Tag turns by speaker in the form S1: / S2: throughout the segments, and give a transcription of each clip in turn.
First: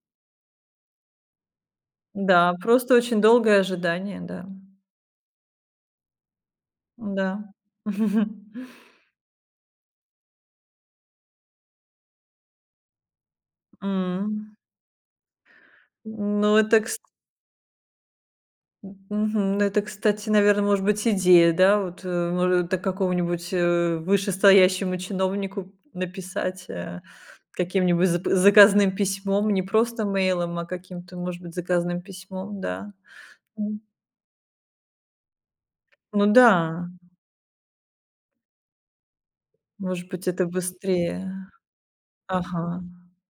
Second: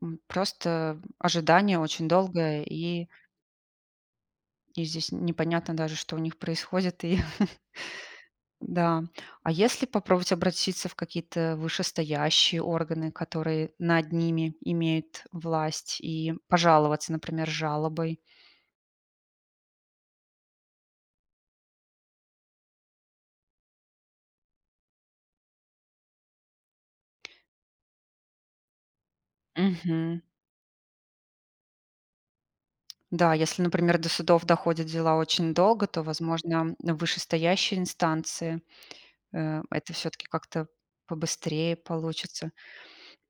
S1: М. Просто, м, ожидание очень
S2: Да,
S1: долгое
S2: просто
S1: и
S2: очень долгое ожидание, да.
S1: и здесь н непонятно даже, что у них происходит и
S2: Да.
S1: Да. А если попробовать обратиться в какие-то вышестоящие органы, которые над ними
S2: М.
S1: имеют власть и
S2: Ну это, кс
S1: пожаловаться, например, жалобой?
S2: М, мгм. Ну это, кстати, наверно, может быть идея, да вот, э, мо до какого-нибудь, э, вышестоящему чиновнику написать, э. Каким-нибудь за заказным письмом, не просто
S1: Мгм.
S2: мейлом, а каким-то, может быть, заказным письмом, да.
S1: Да, если,
S2: М.
S1: например, до судов доходят дела очень долго, то,
S2: Ну
S1: возможно,
S2: да.
S1: в вышестоящие инстанции, э, это
S2: Может
S1: всё-таки
S2: быть, это
S1: как-то
S2: быстрее.
S1: побыстрее получится.
S2: Ага.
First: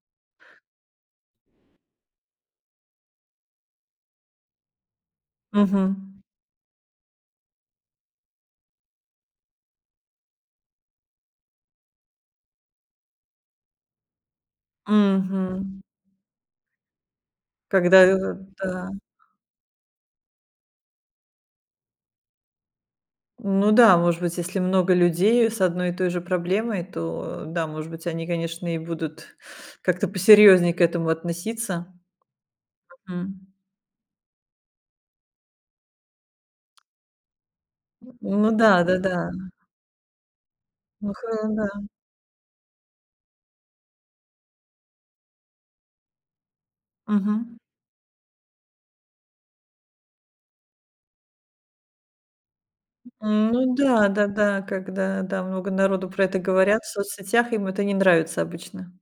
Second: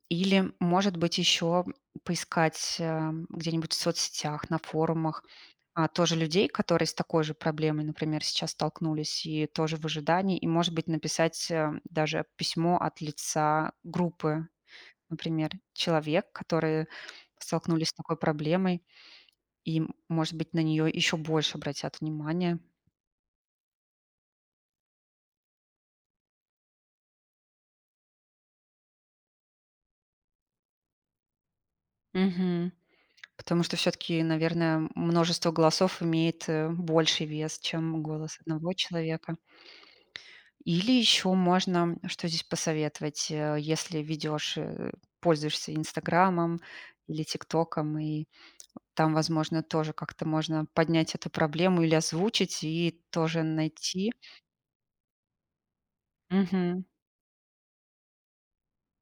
S1: Или, может быть, ещё поискать, эм, где-нибудь в соцсетях, на форумах, а, тоже
S2: Мгм.
S1: людей, которые с такой же проблемой, например, сейчас столкнулись и тоже в ожидании, и, может быть, написать, эм, даже письмо от лица группы, например,
S2: Мгм.
S1: человек, которые столкнулись с
S2: Когда,
S1: такой
S2: этот
S1: проблемой,
S2: Да.
S1: и, может быть, на неё ещё больше обратят внимания.
S2: Ну да, может быть, если много людей, э, с одной и той же проблемой, то да. Может быть, они, конечно, и будут как-то посерьезнее к этому относиться.
S1: Мгм.
S2: М.
S1: Потому что всё-таки, наверно, м множество голосов имеет, э, больший вес, чем голос
S2: Ну
S1: 1
S2: да, да-да.
S1: человека. Или
S2: Ну х
S1: ещё
S2: да.
S1: можно, что здесь посоветовать, э, если ведёшь, э, пользуешься "Инстаграмом" или
S2: Мгм.
S1: "ТикТоком", и там, возможно, тоже как-то можно поднять эту проблему, или озвучить и тоже
S2: Ну да,
S1: найти
S2: да-да, когда да, много народу про это
S1: Мгм.
S2: говорят в соцсетях, им это не нравится обычно.